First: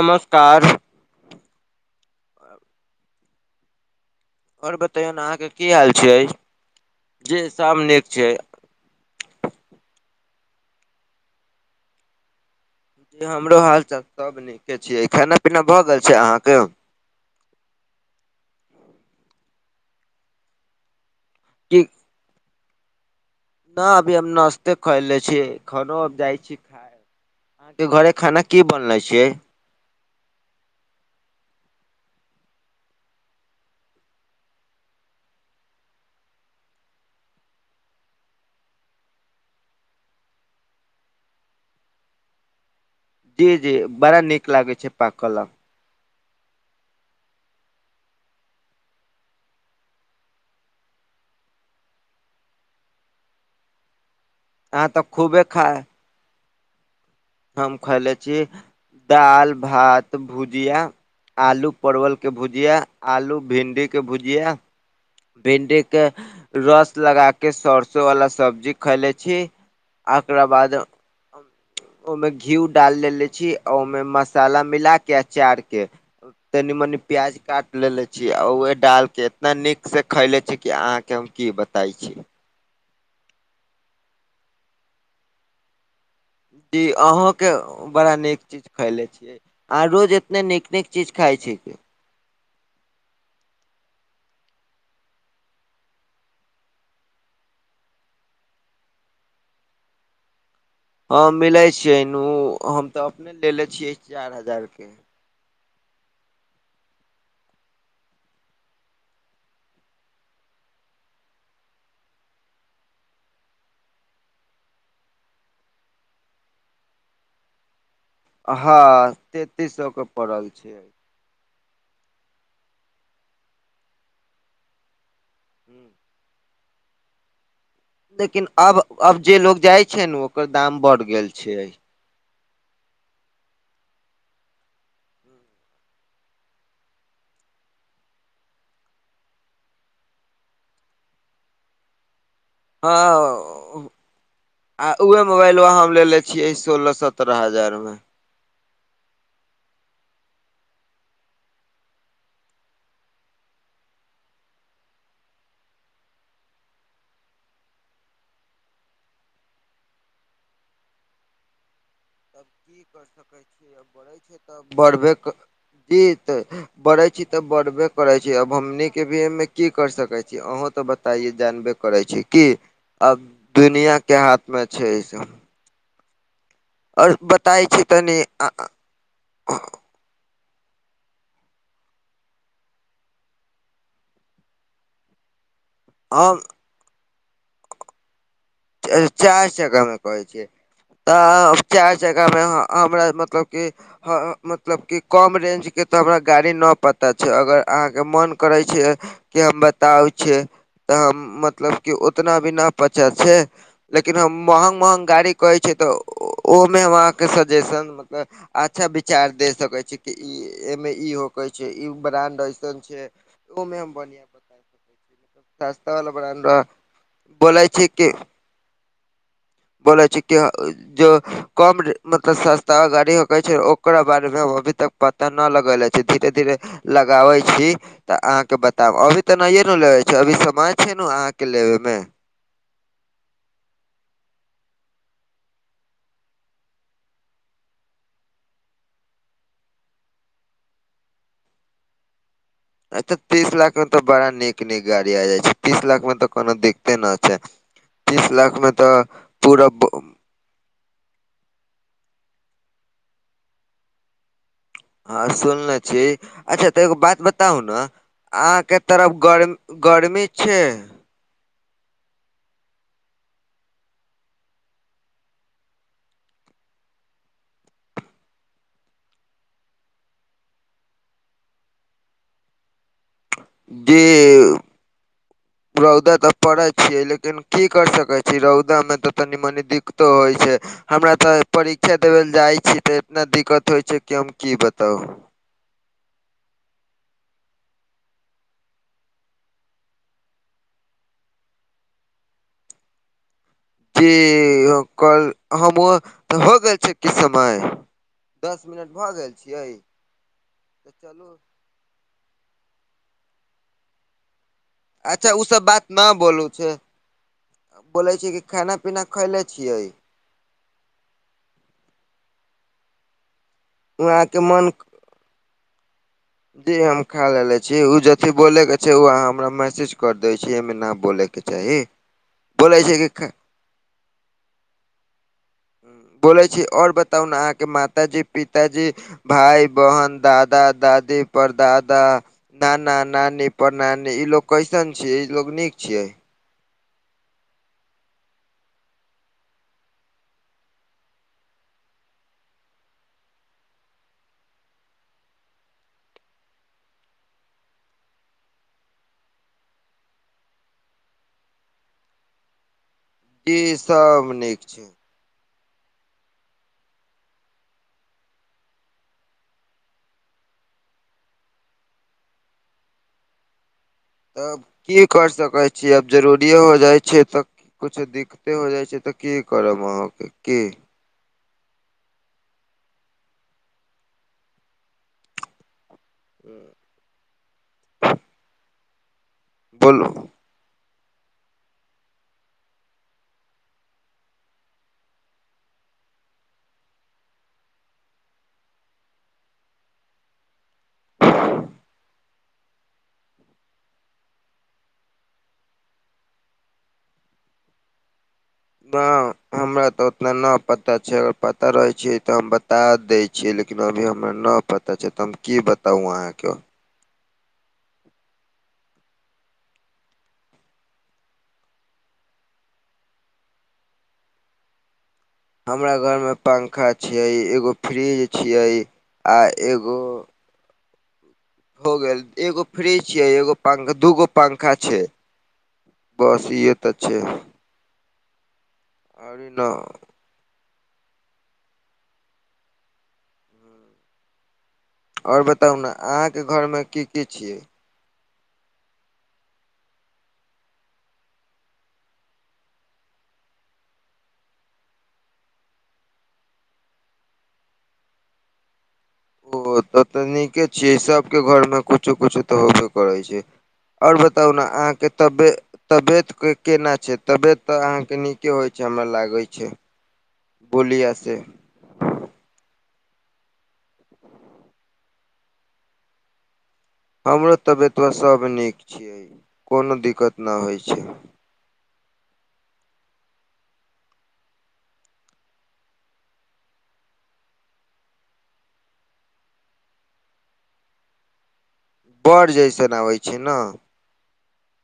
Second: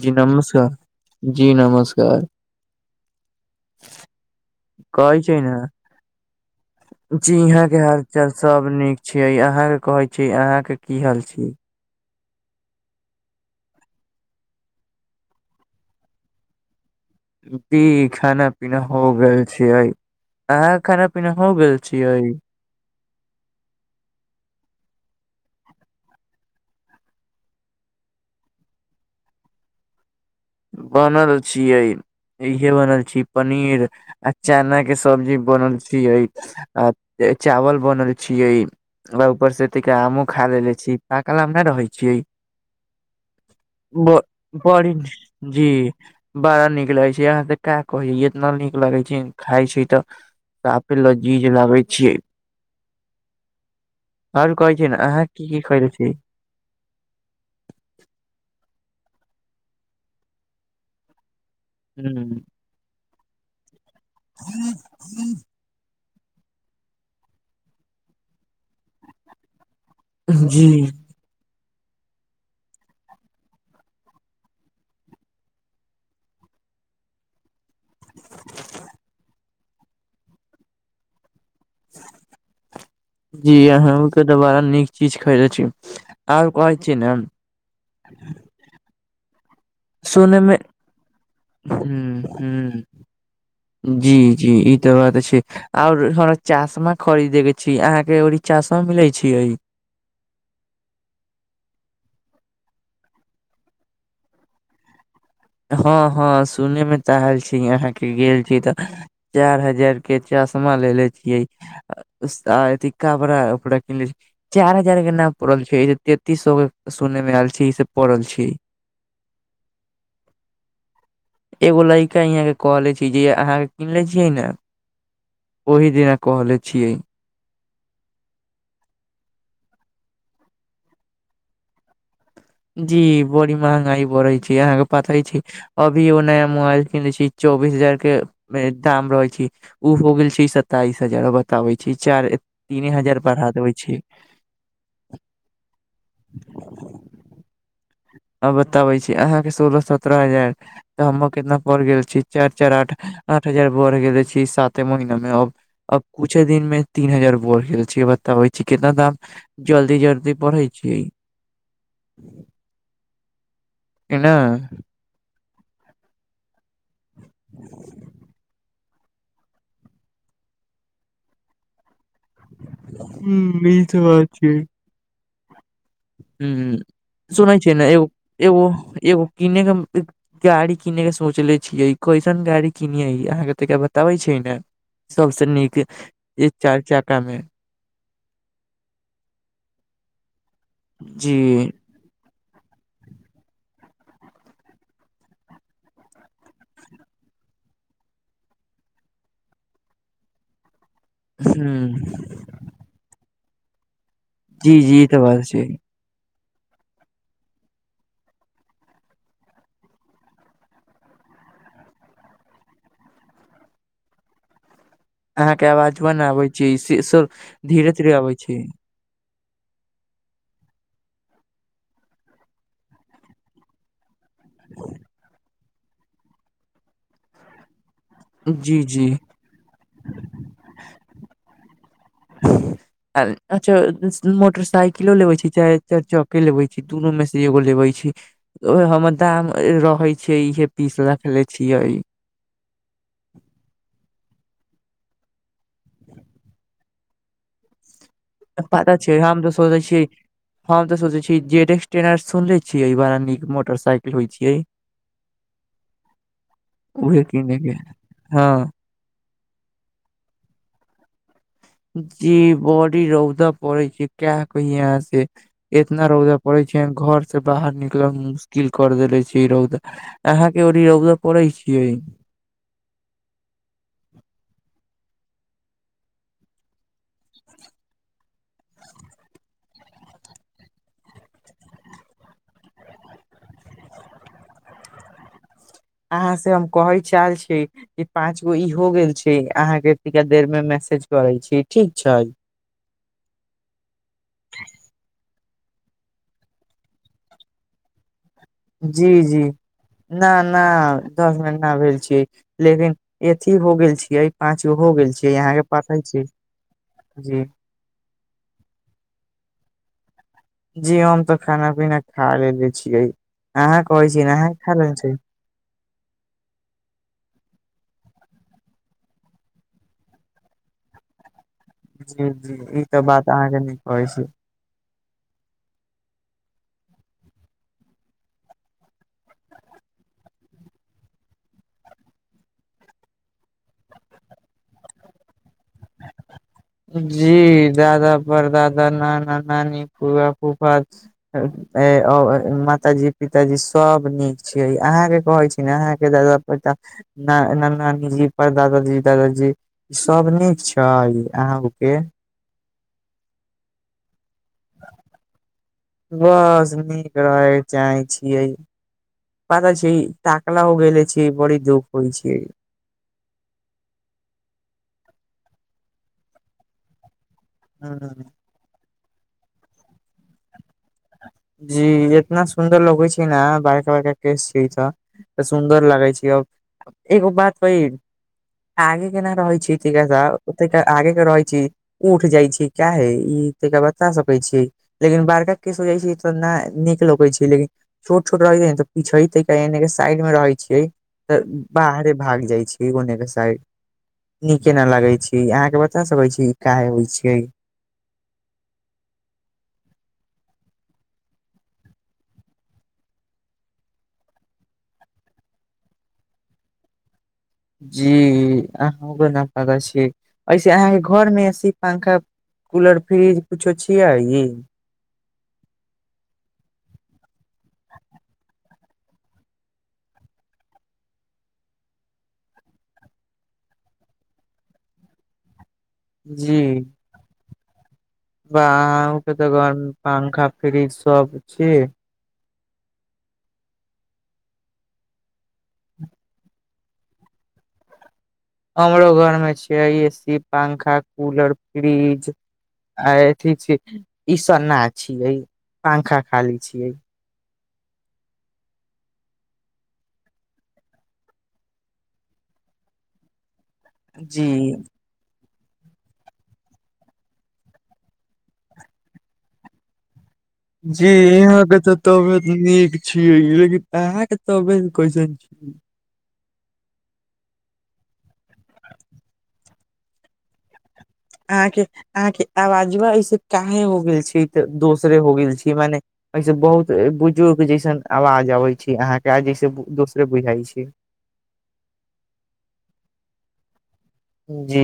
जी नमस्कार जी नमस्कार। आओर बतैयौ कहै छै अहाँके ने की हाल छियै जी यहाँ सभ के नीक छियै हालचाल सब नीक। छय अहाँ के कहे छीयै अहाँ के की हाल छी। हमरो हालचाल सब नीके छय खाना पीना भए गेल छै अहाँ के। जी खाना पीना भ गेल छैै अहाँ खाना पीना हो गेल छीयै। न अभी हम नाश्ते कइले छी खनो अब जाइ छी। आहाँ के घरे खाना की बनले छय। बनल छियै। इहे बनल छी पनीर आ चना के सब्जी बनल छी। आ चावल बनल छिये। ऊपर से त आमो खा लेे छी पाकल आम नय रहे छय। जी जी बड़ा नीक लागे बड़ी छै पाकल आम। जी बड़ा नीक लगै छै यहाँ त का कहै इतना नीक लगे छै खाय छी तऽ। तफे ल जीज लाबै छियै [unintelligible] आओर कह छी तऽ अहाँ खूबे की की खा कर छी [unintelligible] हम खायले छी दाल भात भुजिया आलू परवल के हूँ भुजिया आलू भिन्डी के भुजिया। भिंडी के रस लगा के सरसों वाला सब्जी खाइले छी। एकरा जी बाद। ओहिमे घीउ डाल लेले छी आ ओहिमे मसाला मिला के अचार के। तनी मनी प्याज काट लेले छी आ ओहे डाल के इतना निक। से खयले छी कि अहाँके हम की बताई छी। जी अहूके त बारा नीक चीज खयले छी। आओर कहै जी छी ने अहूके बड़ा नीक चीज खैले छियै। आँहा रोज सुने एतने नीक नीक चीज खाय छी कि। हं जी जी ई तऽ बात छै। और हमरा चाशमा खरीदे के छी अहाँ के ओड़ी चशमा मिले छीय। हँ मिलै छियै नू हम तऽ अपने लेलेे छियै चार हजार के। हँ हँ सुने मे त एल छी अहाँके गेल छी तऽ। चार हजार के चश्मा लेले छियै। आ अथी कापड़ा उपरा किनले छी। चार हजार के नाम पड़ल छै तेंतीस सौ के सुन मे आयल छै ई सब। पड़ल छै हँ तेंतीस सौ के पड़ल छै। एगो लड़का यहाँ कहले छी जे अहाँके किन ले छियै ने ओहि दिना। कहले छियै। लेकिन अब अब जे लोग जाय छै ने ओकर दाम बढ़ गेल छै। जी बड़ी महंगाई बढ़े छै अहाँके पताई छी। अभी ओ नया मोबाइल किने छी चौबीस हजार के दाम रहै छी। ऊ हो गेल छै सताइस हजार बताबै छै चार तीने हजार बढ़ा देबे हँ आ उहों मोबाइलवा हम लेले छियै सोल छी सत सत्रह हजार में आ बताबै छी आहाँके सोलह सत्रह हजार। तऽ हम कितना पढ़ गेल छी चैर- चैर आठ आठ हजार बढ़ गेले छी साते महिना में अब- अब कुछे दिन मे तीन हजार बड़ गेल छै बताबै छै कितना दाम जल्दी- जल्दी बढ़ै छियै। तब की करि सकैत छियै कि बढ़ै न छै तऽ बढ़बे [unintelligible] बढ़े छी तऽ बढ़बे करै छी अब हमनी केभी एयमे की कर सकै छी अहूं तऽ बता। पता जानबे करै छै कि अब ह ई दुनिया तऽ के हाथ में छै। हूँ आओर सुनै बताय छियै छी ने एगो- तनि एगो- एगो किनेके। गाड़ी किनेै के सोचले छियै कैसन गाड़ी किनियै अहाँके तऽ बताबै छियै ने। सब से नीक। अम। चैर चाका मे चै -चैर चक्का मे कहै छिय जी तऽ चैर जगह मे आहाँ हमरा मतलब की। हँ मतलब कि कम रेंजके तऽ हमरा गाड़ी नऽ पता छै अगर अहाँके मोन करै छै। के हम बताउ छै तऽ हम ह मतलब कि उतना भी न पचा छै। लेकिन हम जी महंग जी ई महंग तऽ गाड़ी बात कहै छै तऽ। ओमे मे हम अहाँके सजेशन मतलब अच्छा विचार दे सकै छी कि ई। एमे ई होके छै ई ब्रांड ऐसन छै ओमे हम बढ़िया बता सकै छै। आहाँ के आवाज वन आबै छै से सब बोलै धीरे -धीरे अबै छै। बोलाै छै कि जो। कम मतलब सस्ता गाड़ी हकै छै ओकरा बारे मे हम अभी तक पता न लगले छी धीरे -धीरे। लगाबै छी। तऽ अहाँके जी बताब जी अभी तऽ नहिये ने लेबे छै अभी समय छै ने अहाँ के लेबे मे। [unintelligible] अच्छा मोटरसाइकिलो लेवे छी चाहे चैर चके लेबे छी दुनू में से एगो लेवेैय छी। ओ हमर दाम रहे छिय इहे पीस रखले छियै। अ ते तीस लाख में तऽ बड़ा नीक- नीक गाड़ी आ जाय छै तीस लाख में तऽ कोनो दिक्कते नै छै। तीस लाख मे पता तऽ छै हम तऽ पूरा सोचै छि। हम तऽ सोचे छी जेड एक्स टेन आर सुनले छियै ई बड़ा नीक मोटरसाइकिल होय छियै। हँ सुनले छी अच्छा तऽ एगो बात उहे किने बताउ के ने हँ आहाँ के। तरफ गर -गर्मी छै। जी बड़ी रौदा पड़ै छै किये कहियै आहाँ से। इतना रौदा पड़ेै छै घर से बाहर निकल मे मुश्किल कर देेले छै ई रौद। आहाँ के ओनी रौदा परै छियै। जी। रौदा तऽ पड़ै छियै लेकिन की करि सकै छी रौदामे तऽ तनी -मनी दिक्कतो होय छै। हमरा तऽ परीक्षा देबै जाइ छी तऽ इतना दिक्कत होइ छै कि हम की बताउ। आहाँ से हम कहै चाहै छी। ई पाँच गो ई हो गेल छै आहाँ के एतिके देर में मैसेज करे छी ठीक छै। क ओ कल हम उह त भ गेल छै किछ समय दस मिनट भऽ जी गेल जी छियै न न तऽ चलू दस मिन न भेल छियै लेकिन अथी हो गेल छियै पाँच गो हो गेल अच्छा छै अहाँ ओसभ के बात पाटन नहि छी बोलू छै जी बोलै छै कि खाना पीना खैले छियै जी हम त खाना पीना खा लेलेे छियै अहा कहै छीय अहाँके अहा मन खा लेले छी जी हम खा लेे छी ओ जेथी बोले के छै ओ अहाँ हमरा मैसेज कर दै छी एहिमे न बोलेके चाही जी जी बोलै ई छै त कि खा बात अहाँ के नीक कहै छी बोले छी और बताउ न अहाँ के मातााजी पिताजी भाय बहन दादा दादी प्रदादा नना नानी प्रनानी इलोग कैसन छियै इलोग निक छियै जी दादा प्रदादा नाना नानी फुआ फूफा [unintelligible] ए ओ माताजी पिताजी सब निक छियै अहाँ के कहै छी ने अहाँ के दादा प्रदादा न न नानीजी प्रदादा जी दादाजी सब निक छै य आहम के इ सब निक छै बस निक रहै चाहै छियै पाता छै ताकला हो गैले छी बड़ी दुःख होइ छै तब की कर सकै छी आब जरूरिेए हो जाइ छै त कुछ दिक्क ह दिक्कते हो जाइछै त के करब अहाँ के के जी इतना सुन्दर लगै छिय ने बड़का बड़का केस छै त सुन्दर लगै छिय एगो बात कही आगे केना रहै छिए थिका बोलू सब ओतक आगे मे रहै छी उठ जाइ छै काहे इ त बता सकै छी लेकिन बारका केस हो जाइ छै त नै निक लगै छै लेकिन छोट छोट रहैत छै न पीछने के साइड मे रहै छै त बाहरे भागि जाइ छै ओने के साइड निके ने लागै छी अहा के बता सके छी इ काहे होय छै बाउ हमरा त उतना न पता छै अगर पता रहै छियै त हम बता दै छिए लेकिन अभी हमरा ना पता छै त हम की बताउ अहाँ के जी अहु न पता छी ऐसे अहाँ के घर मे एसी पंखा कुलर फ्रिज किछो छी आ इ हमरा घर मे पंखा छै एगो फ्रिज छिए आ एगो हो गेल एगो फ्रिज छिए एगो पंग दूगो पंखा छै बस इहे त छै ब अहु के और त न घर मे पंखा फ्रिज सब छी और बताउ ने अहाँ के घर में की की छियै हमरो घर में छियै एसी पंखा कुलर फ्रिज आय इथी छी इ स ना छियै पंखा खाली छियै ओ त त निके छियै सबके घर मे कुछो कुछो त होबे करै छै और जी बताउ न अहाँ के तबे तबियत के केना छै तबियत त अहाँ के निके होइ छै हमरा लागै छै जी बोलिया से इहा क त तबियत निक छियै लेकिन आह के तबियत कैसन छै हमरो तबियत युब्येत व सब निक छियै कोनो दिक्कत न होइ छै अहाँके - अहाँके आवाजवा ऐसे काहे हो गेल छै, तऽ दोसरे हो गेल छै, मने ऐसन बहुत बुजुर्ग जैसन आवाज अबै छै अहाँके आ जैसे दोसरे बुझाइ छै। [inaudible] बअड़ जैसन आबै छै न। जी।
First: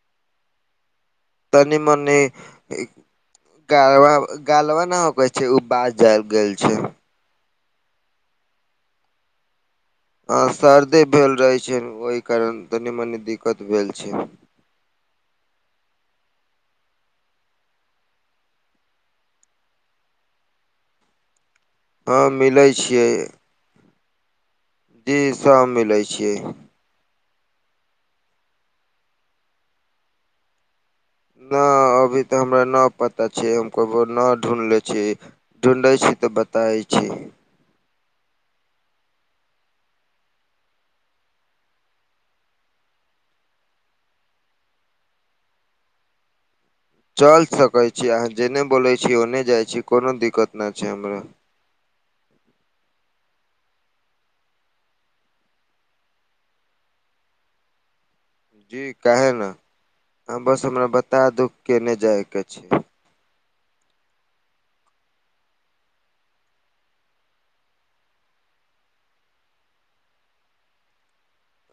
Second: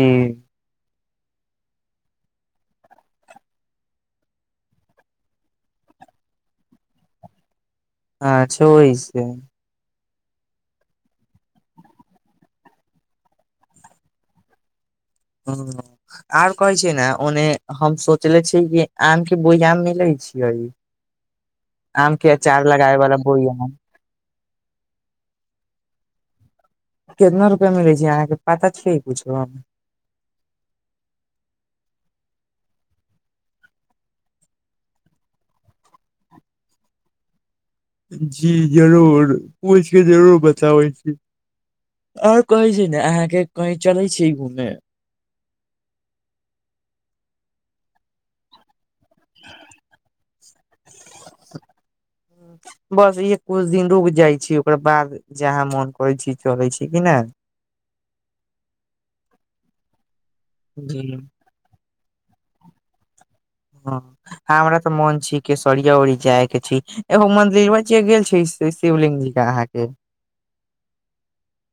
तनी मनी इ गालबा- गालबा न उगै छै उ बाज आबि गेल छै। हां छुइ से। ह सर्दे भेल रहै छै, ओहि कारण तनी- मनी दिक्कत भेल छै। [unintelligible] और कहै छीए ने ओहने हम सोचले छियै आम के बोइआम मिलै छियै। हँ आम के मिलै अचार लगावे छियै वाला बोइयाम। इ सब मिलै छियै। कितना रुपआ मिलै छै अहाँके पता छै कुछो। न अभी तऽ हमरा न पता छै हम कबो न ढूढ़ले छी। ढूँढ़ै छी तऽ बताय छी। जी जरूर पूइछके जरूर बताबै छी। और कहै छी ने अहाँके कही चले छी घूमे। चल सकै छी अहाँ जेने बोलै छी ओने जाइ छी कोनो दिक्कत न छै हमरा। बस इहेए कुछ दिन रुक जाइ छी ओकरा बाद। जहाँ मोन करै छी चलै छी किने। जी काहे न अहाँ बस हमरा जी बता दू केने जायके छै। ह आ हमरा तऽ मन छी केशरिया उरी जाय के छी, एहो मन्दिरबा चे गेल छी। से शिवलिंग जी अहाँके।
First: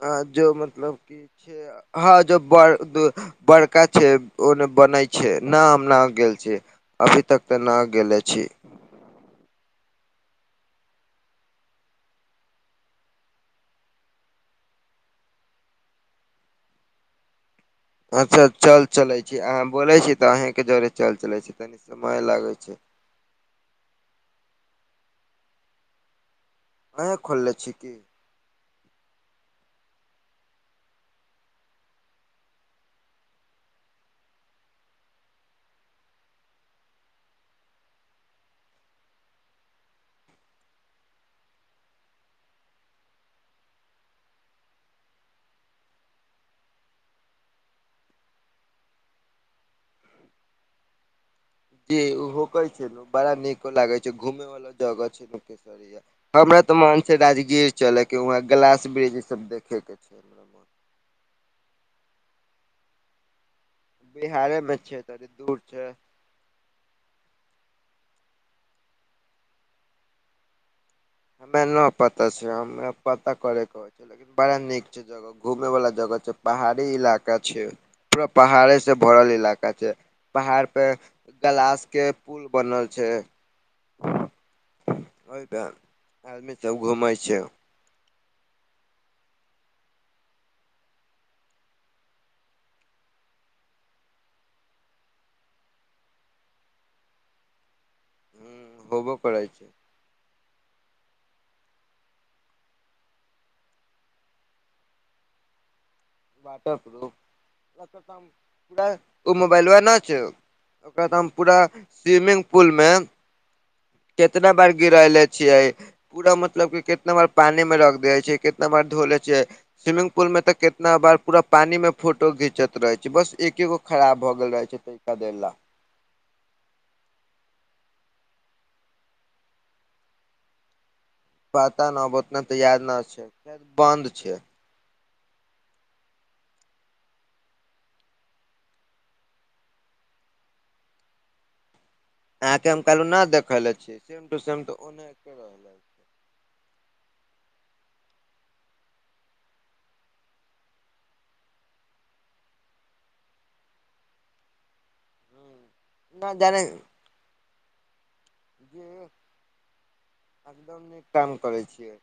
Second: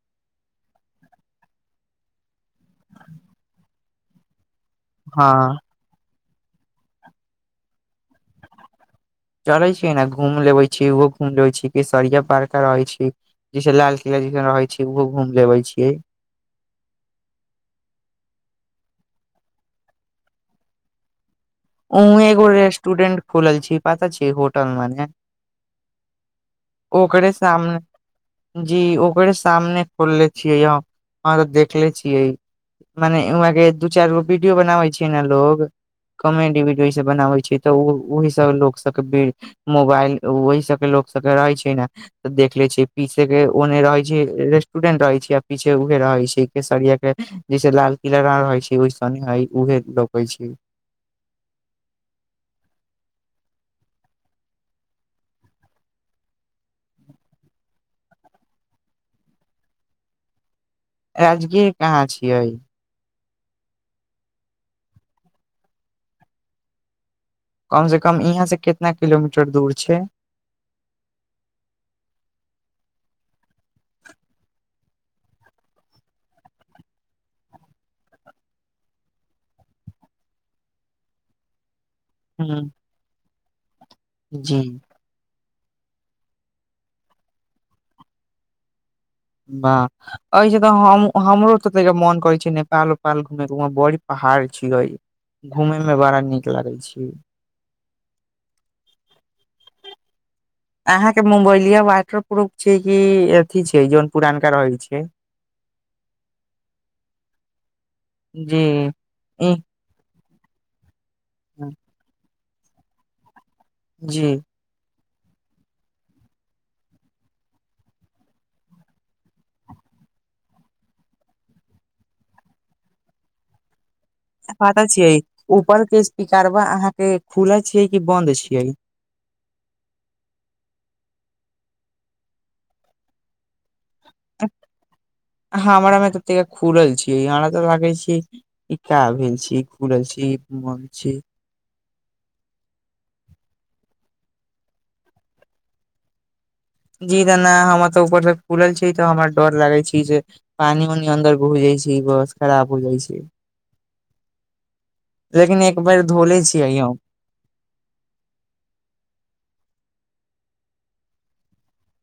ह जो मतलब कि छै हँ जो बड़ बड़का छै। ओने बनै छै हँ ना हम ना गेल छी अभी तक त ना गेले छी। चले छी न घूम लेबे छी, ओहो घूम लेबे छी केसरिया पारका रहे छी। किछो लाल किला जैसे रहै छै ओहो घूम लेबे छीयै। अच्छा चल चलै छी, अहाँ बोले छी तऽ अहींके जरे चल चलै छी। तनी ओहुँ समय एगो लागै छै रेस्टरेंट खोलल छी पता छै होटल माने। अहेँ ओकरे खोलले छी सामने। की जी ओकरे सामने खोलले छियै हम अहाँ तऽ देखले छियै। माने उहाँ के दू चैर गो वीडियो बनाबे छियै ने लोग। कमेडी वीडियो इ सब बनावे छैै, तऽ ओहि सब लोक सब के। मोबाइल ओहि सबके लोक सबके रहै छै ने। तऽ देखले छीय पीछे के ओने रहै छै रेस्टोरेंट रहै छै, आ पीछे उहे रहै छै केसरिया के। जैसे लाल किला ना रहै छै ओय सने है उहे रोपै छै। जी उहोकै छै ने बड़ा नीको लागे छै घूमे वला जगह छै न केस। हमरा तऽ मन छै राजगीर चलै के उहाँ ग्लास बृज इ सब देखे के छै। हमरा मन राजगीर कहाँ छियै? बिहारे में छै थोड़े दूर छै। कम से कम इहाँ से कितना किलोमीटर दूर छै। हमे न पता छै, हमरा पता करे के छै, लेकिन बड़ा नीक छै जगह। घूमे वला जगह छै पहाड़ी इलाका छै। पूरा पहाड़े से भरल इलाका छै, पहाड़ पे गलाश के। पुल ह बनल छै। [unintelligible] जी। [unintelligible] ओहिपे आदमी सब घुमै छै। [unintelligible] बाह। [unintelligible] एहि से तऽ हम हमरो तऽ तै के मोन करै छै नेपाल उपाल घूमेके उम्हर बड़ी पहाड़ छियै। [unintelligible] घूमे में बड़ा नीक लागै छी। [unintelligible] हूँ होबो करै छै। [unintelligible] अहाँ के मोबइलिया वाटर प्रूफ छै कि अथी छै जौन पुरानका रहै छै। वाटरप्रूफ जी ओ ई मोबाइबा नहि छो। [unintelligible] ओकरा तऽ हम पूरा स्विमिंग पुल मे जी कितना बार गिरैले छियै। [unintelligible] पूरा मतलब कि कितना बार पानिमे रख देबै छियै कितना बार धो लै छियै। [unintelligible] स्विमिंग पुल मेंऽ कितना बार पूरा पानी में फोटो घिंचत रहै छै बस एकेगो खराब। [unintelligible] छै पता छियै तैका देर ला ऊपर के स्पीकरबा अहाँ के खुलल छीयै कि बन्द छीयै। [unintelligible] पता न आब ओतना तऽ याद न छै बंद छै। [unintelligible] हमरा मे तऽ खुलल छीयै हमरा तऽ लागै छीयै। [unintelligible] इ का भेल छी खुलल छीयै कि बंद छीयै। [unintelligible] अहाँ के हम कहलु न देखल ले छीयै सेम टू सेम त ओना के रहले। [unintelligible] जी जना हमरा सब ऊपर स खुलल छियै तऽ हमरा डर लागै छि जे पानि ओनी अन्दर घूसि जाइ छै बस खराब हो जाइ छै लेकिन एक बेर न धोले जाने छियै ई हम काम करै छि [unintelligible]